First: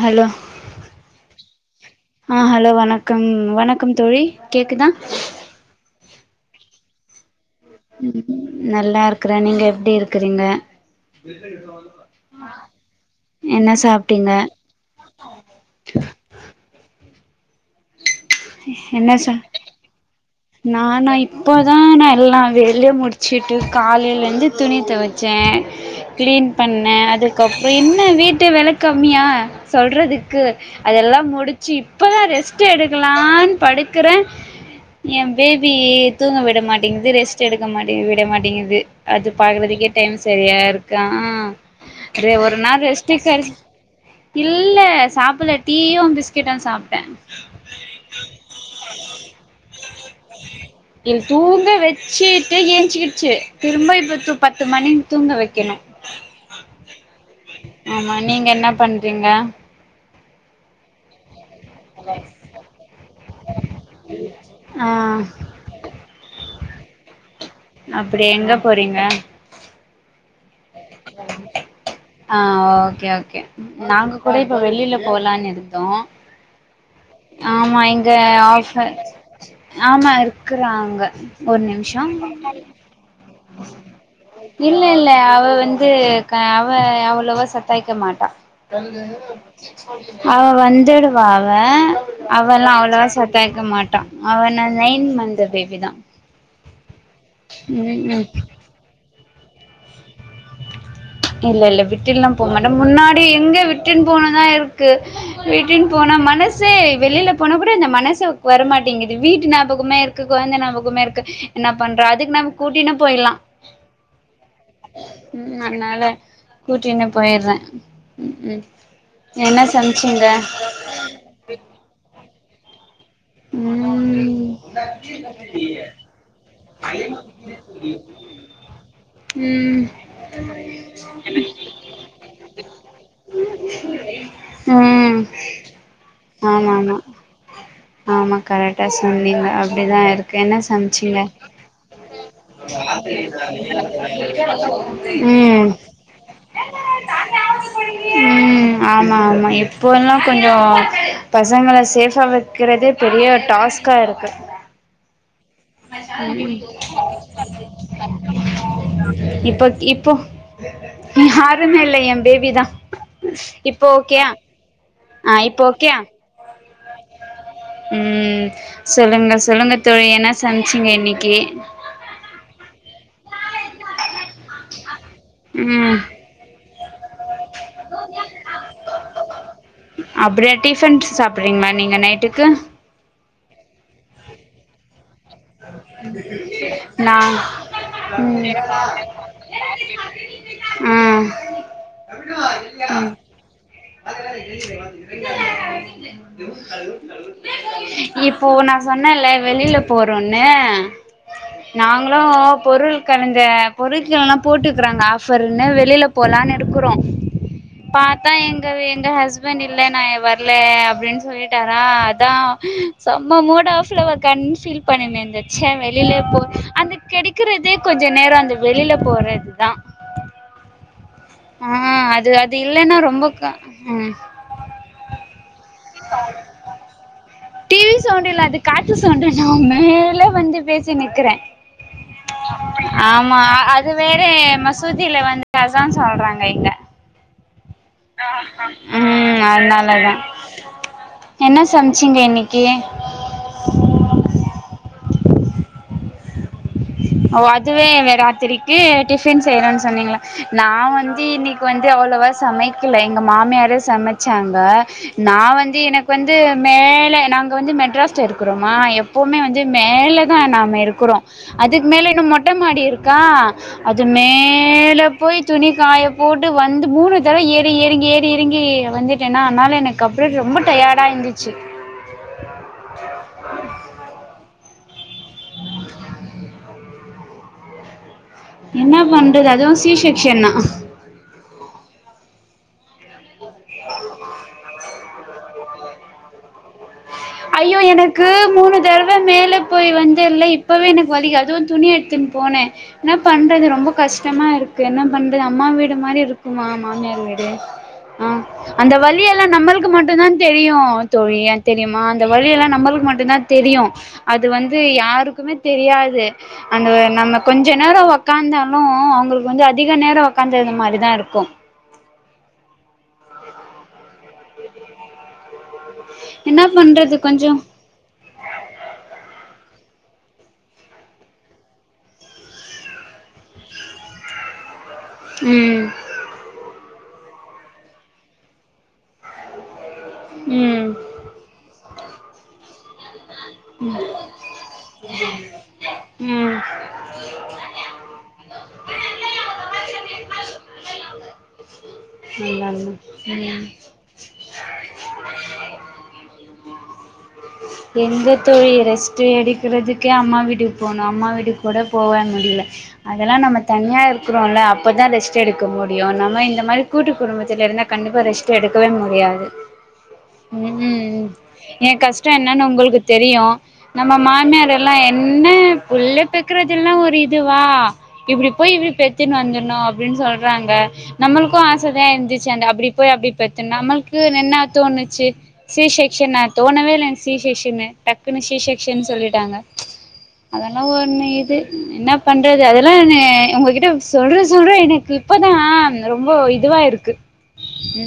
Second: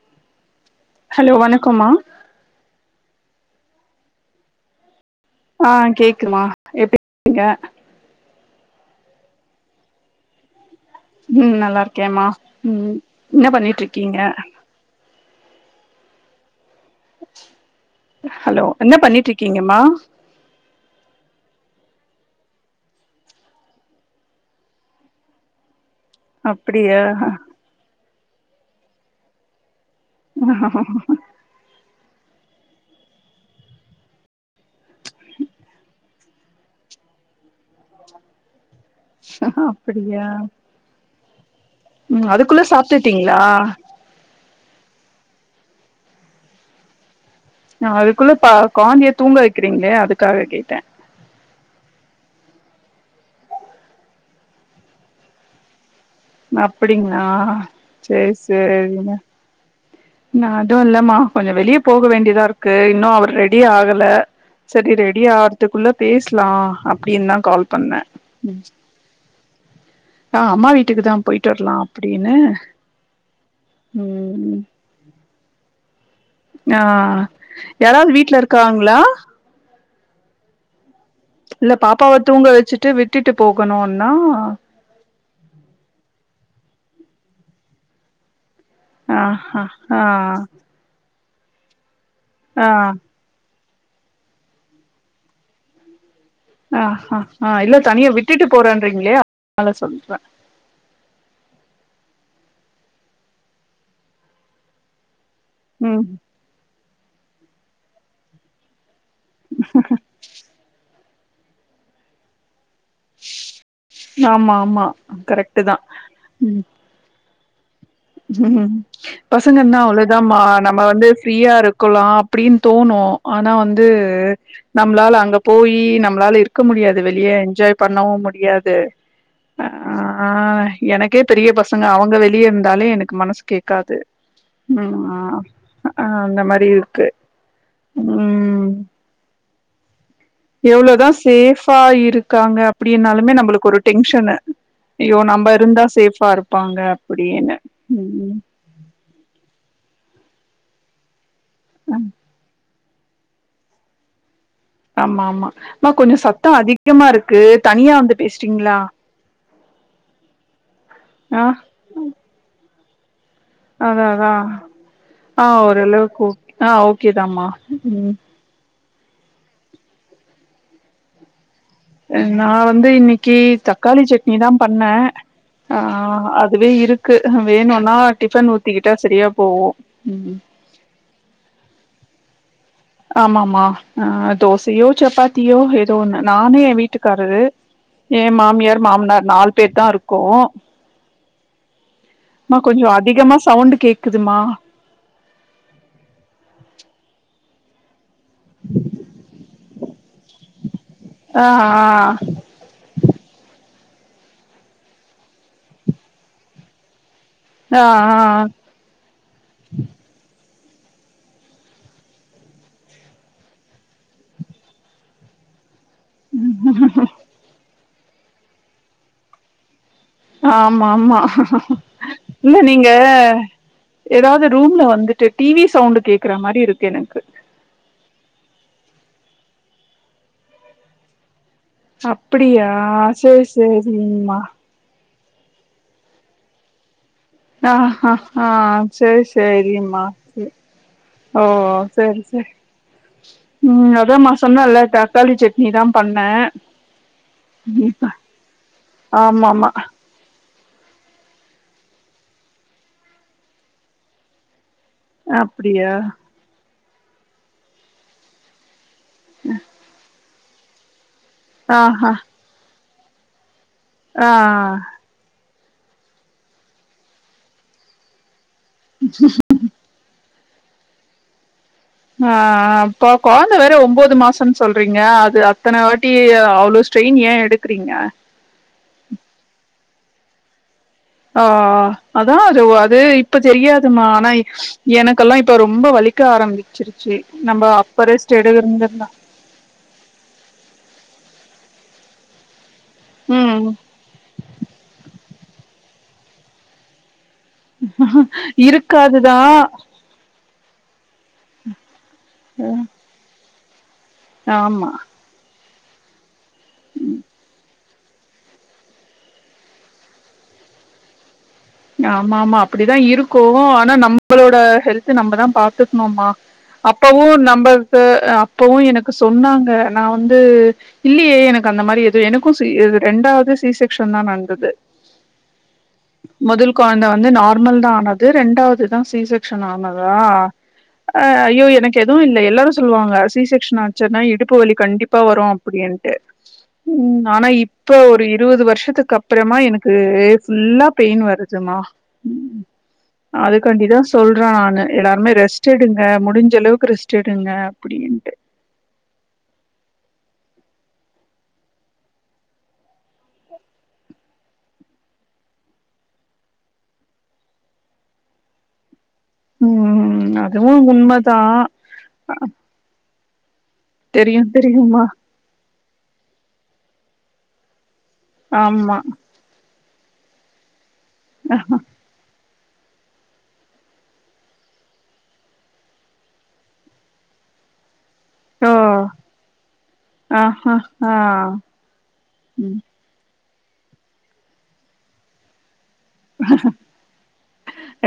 hello hello வணக்கம்மா ஆ hello வணக்கம் வணக்கம் தோழி கேக்குதா ஆ கேக்குதுமா எப்டி இரு க நல்லா இருக்குறே நீங்க எப்டி இருக்குறீங்க ம் நல்லா இருக்கேம்மா ம் என்ன பண்ணிட்டு இருக்கீங்க சாப்டிங்க ஹலோ என்ன பண்ணிட்டு சொல்றிங் இருக்கீங்கம்மா நான இப்போதா நான் எல்லா வெளியு முடிச்சுட்டு காலைலயிந்து துணி துவைச்சே க்ளீன் பண்ணே அப்டியா அதுக்கப் என்ன வீட்டு வேல கம்மியா சொல்றதுக்கு அதெல்லா முடிச் ச்சி இப்பதா ரெஸ்ட் எடுக்கலான்னு படுக்கிறே என் பேபி தூங்க விட மாட்டேங்குது ரெஸ்ட் எடுக்க மாட்டேங் விட மாட்டேங்குது அது பார்க்குறதுகே டைம் அப்டியா சரியா இருக்கு ஆ ஹா ம் என்ன ஒரு அதுக்குள்ள நாள் ரெஸ்ட்க் க சாப்ட்டுட்டீங்களா இல்ல சாப்புல டீயு பிஸ்கட்டு சாப்பிட்டே அதுகுள்ள பா குழந்தைய தூங்க வைக்கிறீங்களே அதுக்காக கேட்டே இல் தூங்க வச்சுட்டு என்ச்சிடுச்சு திரும்ப இப்ப பத்து மணி தூங்க வைக்கணு அப்படிங்கள் ஆமா சேரி நீங்க என்ன சேரிங்க பண்றீங்க நாஅதுவும் இல்லம்மா கொஞ்சோ வெளிய போக வேண்டியதா இருக்கு இன்னு அவர் ரெடி ஆகல ஆ சரி ரெடியா ஆ றது இட்டுகுள்ள பேசலா அப்டின்னு தா கால் பண்ணே அப்டி எங்க போறீங்க நா அம்மா வீட் ஆ ஓகே ஓகே நாங்க கூட ம் இப்ப வெளில போலான்னு இருந்தோ ஆ ஆமா யாராவது இங்க வீட்ல ஆ இருக்காங்களா ஆமா இருக்குறாங்க ஒரு இல்ல நிமிஷோ பாப்பாவ தூங்க வச்சுட்டு விட்டுட்டு போகணுனா இல்ல இல்ல அவ வந்து க அவ அவ்வளோவா சேட்டாய்க்க மாட்டா ஆ ஹா ஆ அவ வந்துடுவ அவ ஆ அவரெல அவ்வளவா சத்தாயக்க மாட்டா அவன நைன் மந்த் பேபி தான் ஆ ஹ ஆ இல்ல தனியா ம் விட்டுட்டு போறறிங்களே அத சொல்ற இல்ல இல்ல விட்டுல்லா போக மாட்ட முன்னாடி எங்க விட்டுன்னு போன நா இருக்கு வீட்டுன்னு ம் போனா மனசே வெளிலில போன கூட இந்த மனசு வர மாட்டேங்குது வீட்டு ஞாபகமே இருக்கு கொழந்த ஞாபகமே இருக்கு என்ன பண்றா அதுக் நம்ம கூட்டி ளே போயிடலாம் ஆமா ஆமா ம் கரெக்ட் தா அதுனால ம் கூட்டள்னு போயிடுற ம் ம்பசங்கன்னா அவ்ளவுதாமா நம்ம வந்து ஃப்ரீயாருக்கலா அப்டின்னு தோணு‌ ஆனா வந்து ம் நம்ளால அங்க போயி நம் மளால இருக்க முடியாது வெளிய என்ஜாய் பண்ணவு முடியாது ம் ஆ எனக்கே பெரிய பசங்க அவுங்க வெளிய இரு இதாலே எனக்கு மனசு கேக்காது ம் அ க அந்த மாரி ஆமா ஆமா இருக்கு ஆமா ம் கரெக்டா சொன்னீங்க அப்டிதா இருக் எவ்ளோதான் சேஃபா இருக்காங்க அப்படின்னாலுமே நம்பளுக்கு ஒரு டெங் ச் சொன்ன ஐயோ நம்ம ம் இருந்தா சேஃபா இருப்பாங்க அப்டின்னு ம் ஆமா ஆமா எப்போலாம் கொஞ்சோ பசங்கள சேஃபா வைக்கிறதே பெரிய டாஸ்க்க இருக் ஆமா ஆமா கொஞ்சோ சத்தோ அதிகமா இருக்கு தனியா வந்து பேசுறீங்களா இப்போ இப்போ ஆ ஆருமே இல்லயே என் பேபி தான் இப்போ அதா ஓகேயா அதா ஆ இப்போ ஓகேயா ஓரளவுக்கு ஓக் ஆ ஓகே தாமா ம் சொல்லுங்க சொல்லுங்க தோழி என்னா சமச்சிங்க இன்னிக்கி அ நா வந்து இன்னக்கி தக்காளி சட்னி தா பண்ண ஆ ம் அதுவே இருக் க்கு வேணுனா டிஃபன் ஊத்திக்கிட்டா சரியா போவு டிஃபன்ஸ் சாப்பிட்றீங்கமா நீங்க நைட்டுக்கு ஆமா ஆமா ஆ தோசயோ சப்பாத்தியோ ஏதோ ஒண்ணு நானு எ நா வீட்டுக்காரரு ஏ ம் மாமியார் மாமனார் நாலு பேர் தா இருக்கோ ம் மா கொஞ்சோ அதிகமா சவுண்ட்டு கேக்குதுமா இப்போ நா சொன்னேல வெளிலில போறோனு ஆ ஆ நாங்ளு பொருள் கலந்த பொருட்கள்லா போட்ருகாங்க ஆஃபர்ன்னு வெளிலில போலான்னு இருக்குறோ ஆ பாத்தா ஆ எங் ங்கவே எங்க ஹஸ்பண்ட் இல்ல நா வர்லே அப்டின்னு சொல்லிட்டாரா அதா செம்ம மூட் ஆஃப்ல ஒக்காந்து ஃபீல் பண்ணினின்ரிந்தே ச்ச வெளிலில போ அந்த கெடைக்கிறதே கொஞ்சோ நேரோ அந்த வெளிலில போறதுதா ஆமா ஆமா ஆ அது அது இல்ல நீங்க இல்லன்னா ரொம்ப க ம் ஏதாவது ரூம்ல வந்து ட்டு டீ வி சவுண்ட்டு கேக்குற மாரி இருக்கு எனக்கு டீவி சவுண்ட்டு இல்ல அது காத்து சவுண்ட் நா மேல வந்து பேசி நிக்கிற அப்படியா ஆமா சேரி அது வேற சேரிம்மா மசூதில வந் அசான் சொல்றாங்க இங்க ஆ ஹா ஹா சேரி ம் சேரிம்மா அதனாலதா ஓ என்ன சமைச்சீங்க செரி செரி இன்னைக்கு ம் அதா மா சொன்னல தக்காளி சட்னி தா பண்ண ஓ அதுவே ராத்திரிக்கி டிஃபின் ஆமாமா செய்றன் சொன்னீங்கள நா வந்து இன்னக்கி வந்து அவ்ளவா சமைக்கல எங்க மாமியாரு சமச்சாங்க நா வந்து அப்டியா எனக்கு வந்து மேல நாங்க வந்து மெட்ராஸ்ல இருக்குறோமா எப் போமே வந்து மேலதா நாம இருக்குறோ அதுக் மேல ஆஹா இன்னு மொட்ட மாடி இருக்கா அது ஆ மேல போய் துணி காய போட்டு வந்து மூணு தடவ ஏறி எறங்கி ஏறி எறங்கி வந்துட்டேனா அனால எனக் கப்றோ ரொம்ப டயட்டா இந்துச்சு ஆ அப்ப கொழந்த வேற ஒம்போது மாசோன் சொல்றீங்க து அத்தன வாட்டி அவ்ளோ ஸ்ட்ரெயின் ஏ எடுக்குறீங்க என்ன பண்றது அதுவு சீ செக்ஷன் நா ஆ ஆ அதா அது அது இப்ப தெரியாதுமா ஆனா எனக்கெலா இப்ப ரொம்ப வலிக்க ஆரம்பிச்சிருச்சு நம்ம ஐயோ அப்ப எனக்கு ரெஸ்ட் எடு மூணு இருந்துருந்தா தடவ மேல போய் வந்து இல்ல இப்பவே எனக்கு வலி அதுவு துணி எட்த்துன் போனே என்ன ம் பண்றது ரொம்ப கஷ்டமாருக்கு என்ன பண்றது அம்மா வீடு மாரி இருக்குமா மாமியார் வீடு ஆ அந்த வலி இருக்காதுதா எல்லா நம்மளுக்கு மட்டு தா தெரியு தோழி ஏ தெரியுமா இந்த வலியெல்லா நம்மளுக்கு மட்டுந்தா தெரியு அது வந்து ஆமா யாருக்குமே தெரியாது அந்த நம்ம கொஞ்ச நேரா ஒக்காந்தாலு அவுங்களுக்கு வந்து அதிக நேரோ ஒக்காந்த மாரி தா இருக்கூ ஆமா ஆமா அப்டிதா இருக்கூ ஆனா நம் நம்பளோட ஹெல்த்து நம்மதா பாத்துக்ணுமா என்ன பண்றது அப்பவு கொஞ்சோ நம்ப து அப்பவு‌ எனக்கு சொன்னாங்க நா வந்து இல்லயே எனக்கு அந்த மாரி எது எனக்கு சீ ரெண்டாது சீ செக்ஷன் தா நட்ந்துது ம் மொதல் கொழந்த வந்து நார்மல் தா ஆனது ரெண்டாவது தா சீ செக்ஷன் ஆனதா ம் அ ஐயோ எனக்கு எதுவு இல்ல எல்லாரு சொல்லுவாங்க சீ செக் னாச்சுன்னா இடுப்பு வலி கண்டிப்பா வரு அப்புடின்ட்டு ம் ம் ஆனா இப்ப ஒரு இருவது வருஷத்துக்கப்றமா எனக்கு ஃபுல்லா பெயின் வருதுமா நல்லால்ல ம் அதுக்காண்டிதா சொல்றே நானு எல்லாருமே ரெஸ்ட் எடுங்க முடிஞ்சளவுக்கு ரெஸ்ட் எடுங்க எங்க அப்டின்ட்டு தோழி ரெஸ்ட்டே எடுக்கிறதுக்கே அம்மா வீட்டுக்கு போணு அம்மா வீட்டுக்கூட போவே முடில அதெல்லா நம்ம தனியா இருக்கிறோல அப்போதா ரெஸ்ட் எடுக்க முடியு நம்ம இந்த மாரி கூட்டு குடும்பத்துல இருந்தா கண்டிப்பா ரெஸ்ட் எடுக்கவே முடியாது ம் அதுவு ம் உண்மதா ஏ கஷ்டோ என்னன் உங்களுக்கு தெரியு நம்ம தெரியு மாமியார் எல்லா தெரியுமா என் என்ன புள்ள பெக்குறதுல்லா ஒரு இதுவா இப்டி போயி இப்டி ஆமா பெத்துன்னு வந்துணூ அப்டின் சொல்றாங்க நம்மளுக்கூ ஆச தா எந்திரிச் சி அப்டி போய் அப்டி பெத்துனு நமளுக்கு என்ன தோணுச்சி சி செக்க்ஷனா தோணவேயில்ல சீ செக்க்ஷனு டக்குன்னு சீ ஓ செக்க்ஷன் சொல்லிட்டாங்க ஆஹா அதெல்லா ஆ ஒன்னு இது என்ன பண்றது ம் அதெல்லா நே உங்ககிட்ட சொல்ற சொல்ற எனக்கு இப்பதா ரொம்ப இதுவா இருக்கு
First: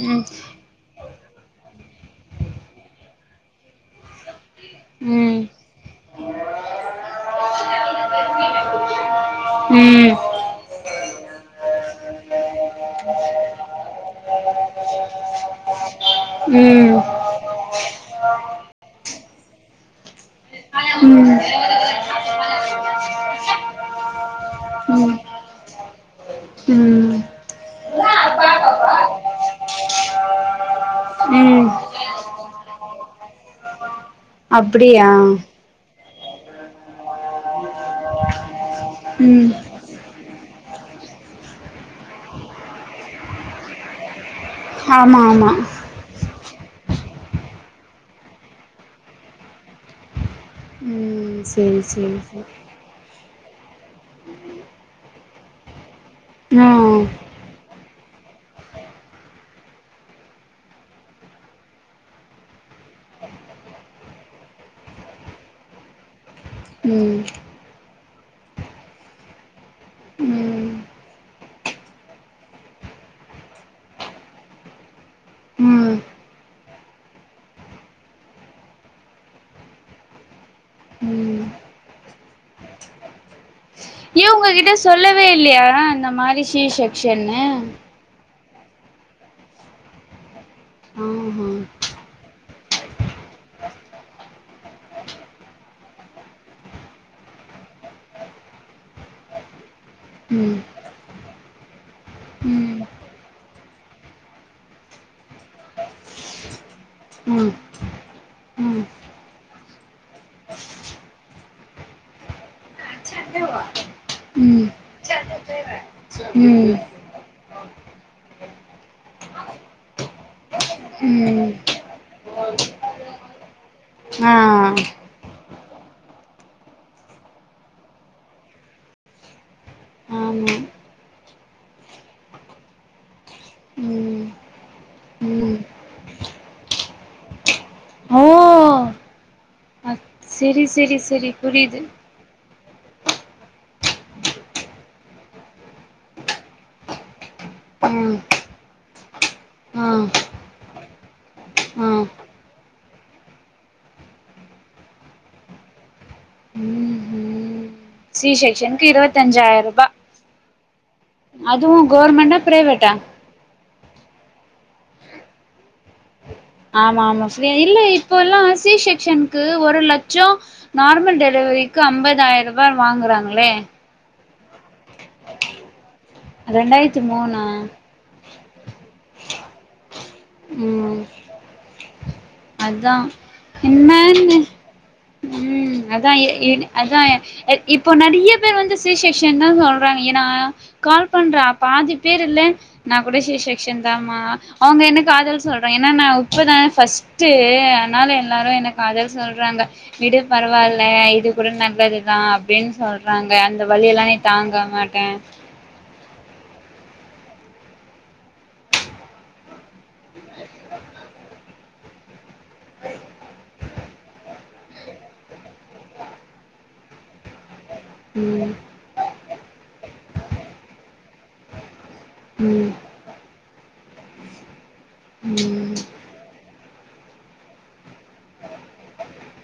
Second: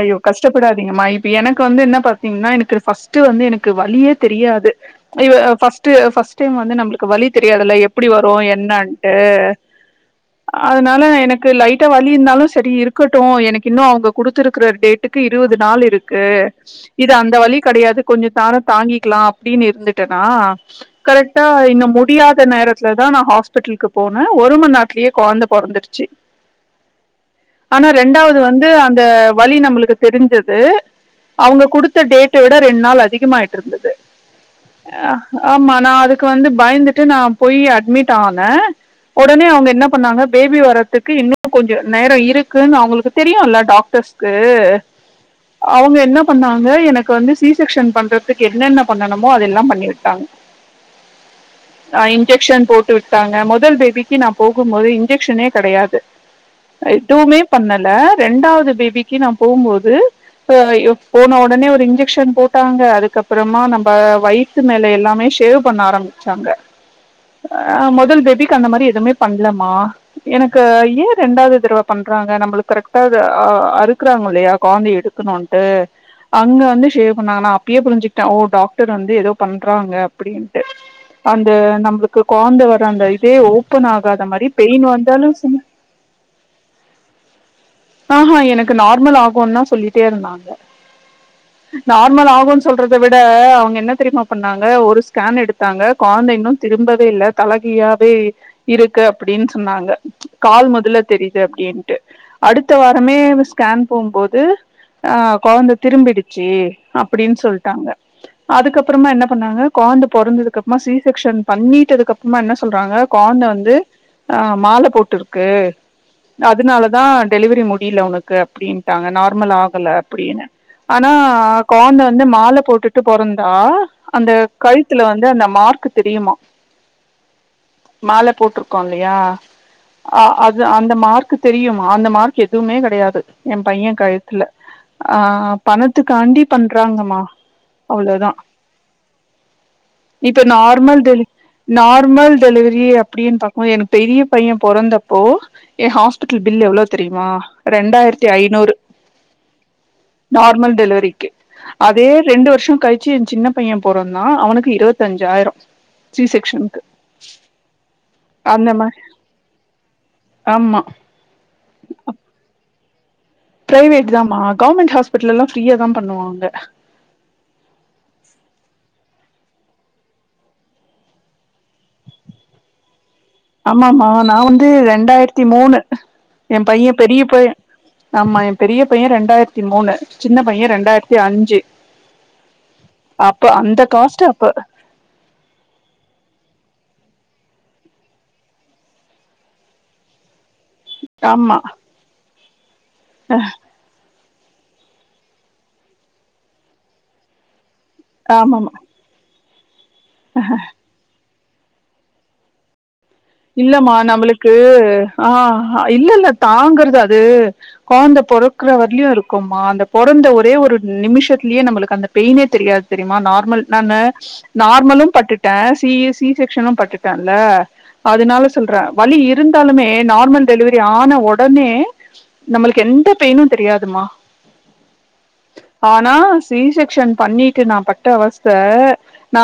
ஐயோ கஷ்டப் படாதீங்கம்மா இப்ப எனக்கு வந்து என்ன பாத்தீங்னா எனக்கு ஃபஸ்ட்டு வந்து எனக்கு வலியே தெரியாது இது ம் ஃபஸ்ட்டு ஃபஸ்ட்டைம் வந்து நம்மளுக்கு வலி தெரியாதுல எப்டி வரு என்னன்ட்டு ம் ம் அதுனால எனக்கு லைட்டா வலி இந்தாலு செரி இருக்கட்டு எனக்கு இன்னு அவுங்க குடுத்துருக் குற டேட்டுக்கு இருவது நாள் இருக்கு ம் இது அந்த வலி கிடையாது கொஞ்சோ தாரோ தாங்கிக்லா அப்டின் இருந்து ட்டனா ம் கரெக்டா இன்ன முடியாத் த நேரத்துல தா நா ஹாஸ்பிட்லுக்கு போனே ஒரு மநேரத்துலயே ம் கொழந்த பொறந்துருச்சு ம் ஆனா ரெண்டாவ்து வந்து அந்த வலி நம்மளுக்கு தெரிஞ்சது அவுங்க ம் குடுத்த டேட்ட விட ரெண்ட் நாள் அதிகமாயிட்ருந்தது அப்டியா அ ஆமா நா அதுக்கு வந்து பயந்துட்டு நா போயி அட்மிட் ஆனே ஒடனே ம் அவுங்க என்ன பண்ணாங்க பேபி வர்றதுக்கு இன்னு கொஞ்சோ நேரோ இருக்குன் அவுங்களுக்கு தெரியுல டாக்டர்ஸ் கு ஆமா ஆமா அவுங்க என்ன பண்ணாங்க எனக்கு வந்து சி செக்க்ஷன் பண்றதுக்கு என்னென்ன பண்ணனுமோ அதெல்லா பண்ணி விட்டாங்க ம் சேரி நா சேரி சேரி இன்ஜெக்ஷன் போட் டுட்டாங்க முதல் பேபிக்கு நா போகும் போது இன்ஜெக்ஷனே கெடையாது ஆ எதுவுமே பண்ணல ரெண்டாவது பேபிக்கு நா போமொது ஹ இவ் போன ஒடனே ஒரு இன்ஜெக்ஷன் போட்டாங்க அதுக்கப்றோமா நம்ம வயி த்து மேல எல்லாமே ஷேவ் பண்ண ஆரம்பிச்சாங்க உம் ஆ மொதல் பேபிக்கு அந்த மாரி எதுவுமே பண்ணல்லமா எனக்கு ம் ஏன் ரெண்டாவது தரவ பண்றாங்க நம்மளுக்கு கரெக்டா அது அறுக்குறாங்கு இல்லையா காந்தய எடு க்கணுன்ட்டு ம் அங்க வந்து ஷேவ் பண்ணாங்க நா அப்பயே புரிஞ்சுக்கிட்டே ஓ டாக்டர் வந்து ஏதோ பண்றாங்க அப்புடின்னு ம் அந்த நம்மளுக்கு கொந்த வர அந்த இதே ஓபன் ஆகாத ஏ மாதிரி உங்ககிட்ட பெயின் சொல்லவே வந்தாலு சிம் இல்லையா இந்த மாரி சி ஷெக்சன்னு ஆ அ எனக்கு நார்மல் ஆகு தா சொல்லிட்டே இருந்தாங்க ஆஹா நார்மல் ஆகு சொல்டறத விட அவுங்க என்ன தெரியுமா பண்ணாங் க ஒரு ஸ்கேன் எடுத்தாங்க காந்தைளு திரும்பவே இல்ல தலகிழாவே இருக்கு அப்டின்னு சொன்னாங்க ம் கால் மொதல தெரியுது அப்டின்ட்டு ம் அடுத்த ம் வாரமே ஸ்கேன் போம்போது ஆ கொழந்த திரும்பிடுச்சு அப்டின்னு ம் சொல்ட்டாங்க அதுக்கப்பறமா என்ன பண்ணாங்க கொந்த பொறந்ததுக்கு அப்றோமா சி செக்க்ஷன்ல பண்ணிட்டதுக்கு அப் பறமா என்ன சொல்றாங்க கான்டந்த வந்து ஆ ம் மால போட்டுருக்கு ம் அதனால தா டெலிவரி முடியுல உனக் கு அப்டின்ட்டாங்க நார்மல் ஆகல அப்டின்னு ஆனா ம் கான்ந்த வந்து மால போட்டுட்டு பொறந்தா அந்த ஆ கழுத்துல வந்து அந்த மார்க்கு தெரியுமா மால போட்டிருக்கோ இல்லையா அ ஆமா அது அந்த மார்க்கு தெரியும் அந்த மார்க் எதுவுமே கெடையாது எ பையே ம் கழுத்துல ஆ ம் பணத்துக்காண்டி பண்றாங்கம்மா அவ்ளோதா ஓ அ இப்ப செரி செரி நார்மல் டெலி செரி புரியுது நார்மல் டெலிவரி அப்படின்னு பாக்கும்போது எனக்கு பெரிய பைய பொறந்தப்போ ஏ ஹாஸ்பிட்டல் பில் எவ்ளோ தெரியுமா ஆ ரெண்டாயிரத்தி ஐநூறு ஆ நார்மல் டெலிவரிக்கு ஆ அதே ரெண்டு வருஷோ கழிச்சு என் சின்ன பைய பொறந்தா அவனுக்கு இருவத்தஞ்சா ஆயிரோ சி செக்சனுக்கு ம் ம் சி செக்சனுக்கு இருப்பத்தஞ்சா ஆயிர ரூபா ஆமா அதுவு கவர்மெண்ட்டா பிரைவேட்டா பிரைவேட் தா மா கவர்மெண்ட் ஹாஸ்பிட்டல் எல்லா ஃப்ரீயா தா பண்ணுவாங்க ஆமா ஆமா ஃப்ரீ இல்ல இப்போல்லா சி செக்சனுக்கு ஒரு லட்சோ நார்மல் டெலிவரிக்கு அம்பதாயிர ரூபா வாங்குறாங்களே அம்மாவன நா வந்து ரெண்டாயிரத்தி மூணு என் பைய ரெண்டாயிரத்தி பெரிய மூணா பைய ஆமா என் பெரிய பைய ரெண்டாயிரத்தி மூணு சின்ன பைய ம் ரெண்டாயிரத்தி அஞ்சு அதா அப்ப அந்த காஸ்ட்டு அப்ப உம் அதா எ அதா இப்போ நெறைய பேர் வந்து சி செக்க்ஷன் தா சொல்றாங்க ஏன்னா கால் பண்ற ஆமா பாதி பேர்ல்ல நா கூட சி செக்க்ஷன் தா மா அவுங்க எனக்கு காதல் சொல்றாங்க ஏன்னா நா உப்புதா ஃபஸ்ட்டு அதனால எல்லாரு என்ன ஆமாமா காத சொல்றாங்க விடு பரவா இல்ல இது கூட நல்லதுதா அப்டின்னு சொல்ற இல்லமா நம்மளுக்கு ஆ இல்ல இல்ல தாங்குறது அது கொழந்த பொறக்குற வரலயு இருக்குமா அந்த பொறந்த ஒரே ஒரு நிமிஷத்துலயே நம்மளுக்கு அந்த பெயினே தெரியாது தெரியுமா நார்மல் நானு நார்மலு பட்டுட்ட சி சி செக்க்ஷனு பட்டுட்டன்ல அதுனால சொல்ற வலி இருந்தாலுமே நார்மல் டெலிவரி ஆன ஒடனே நம்மளுக்கு எந்த பெயின்னு தெரியாதுமா ஆனா சி செக்க்ஷன் பண்ணிட்டு நா பட்ட அவஸ்த நா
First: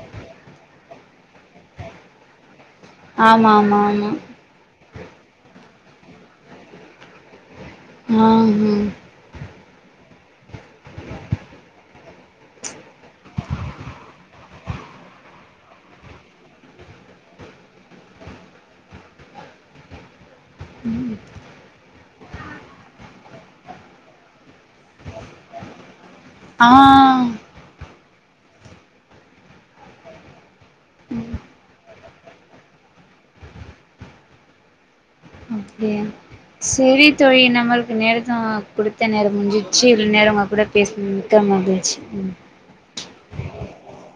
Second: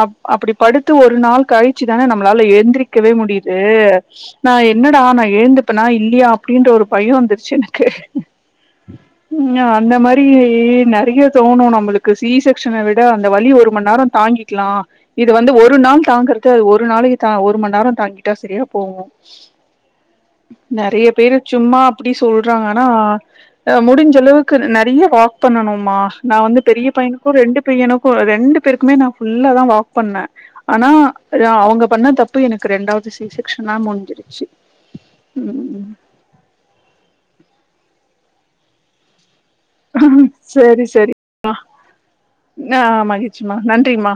அப் அப்புடி படுத்து ஒரு நாள் கழிச்சுதான நம்மளால எழுந்திரிக்கவே ஆமா முடியுது ஆமா நா என்னடா நா எழுந்துப்பேனா இல்லையா அப்புடின்ற ஒரு பயோ வந்துருச்சு எனக்கு ஆஹ அந்த மாரி நெறைய தோணு நம்மளுக்கு சி செக்க்ஷன விட அந்த வழி ஒரு மண் நேரோ தாங்கி க்லா இது வந்து ஒரு நாள் தாங்குறது ஒரு நாளைக்கு தா ஒ ஒரு மண் நேரோ தாங்கிட்டா சரியா போவு நறைய பேரு சும்மா அப்டி சொல்றாங்கனா அ முடிஞ்ச அளவுக்கு நறைய வாக் பண்ணணும்மா நா வந்து ஆ பெரிய ஆ பையனுக்கு ரெண்டு பையனுக்கு ரெண்டு பேருக்குமே நா ஃபுல்லா தா வாக் பண்ண ஆனா அவுங்க பண்ண தப் பு எனக்கு ரெண்டாவது சி செக்க்ஷனா முடிஞ்சிருச்சு ம் ம் அப்டியா செரி தோழி நம்மளுக்கு நேரத்த கொடுத்த நேரோ முடிஞ் சு இவ்ளோ நேரோ உங்க கூட சரி சரி பேசுனது மிக்க மகிழ்ச்சி ம் ஆ மகிழ்ச்சிமா நன்றிமா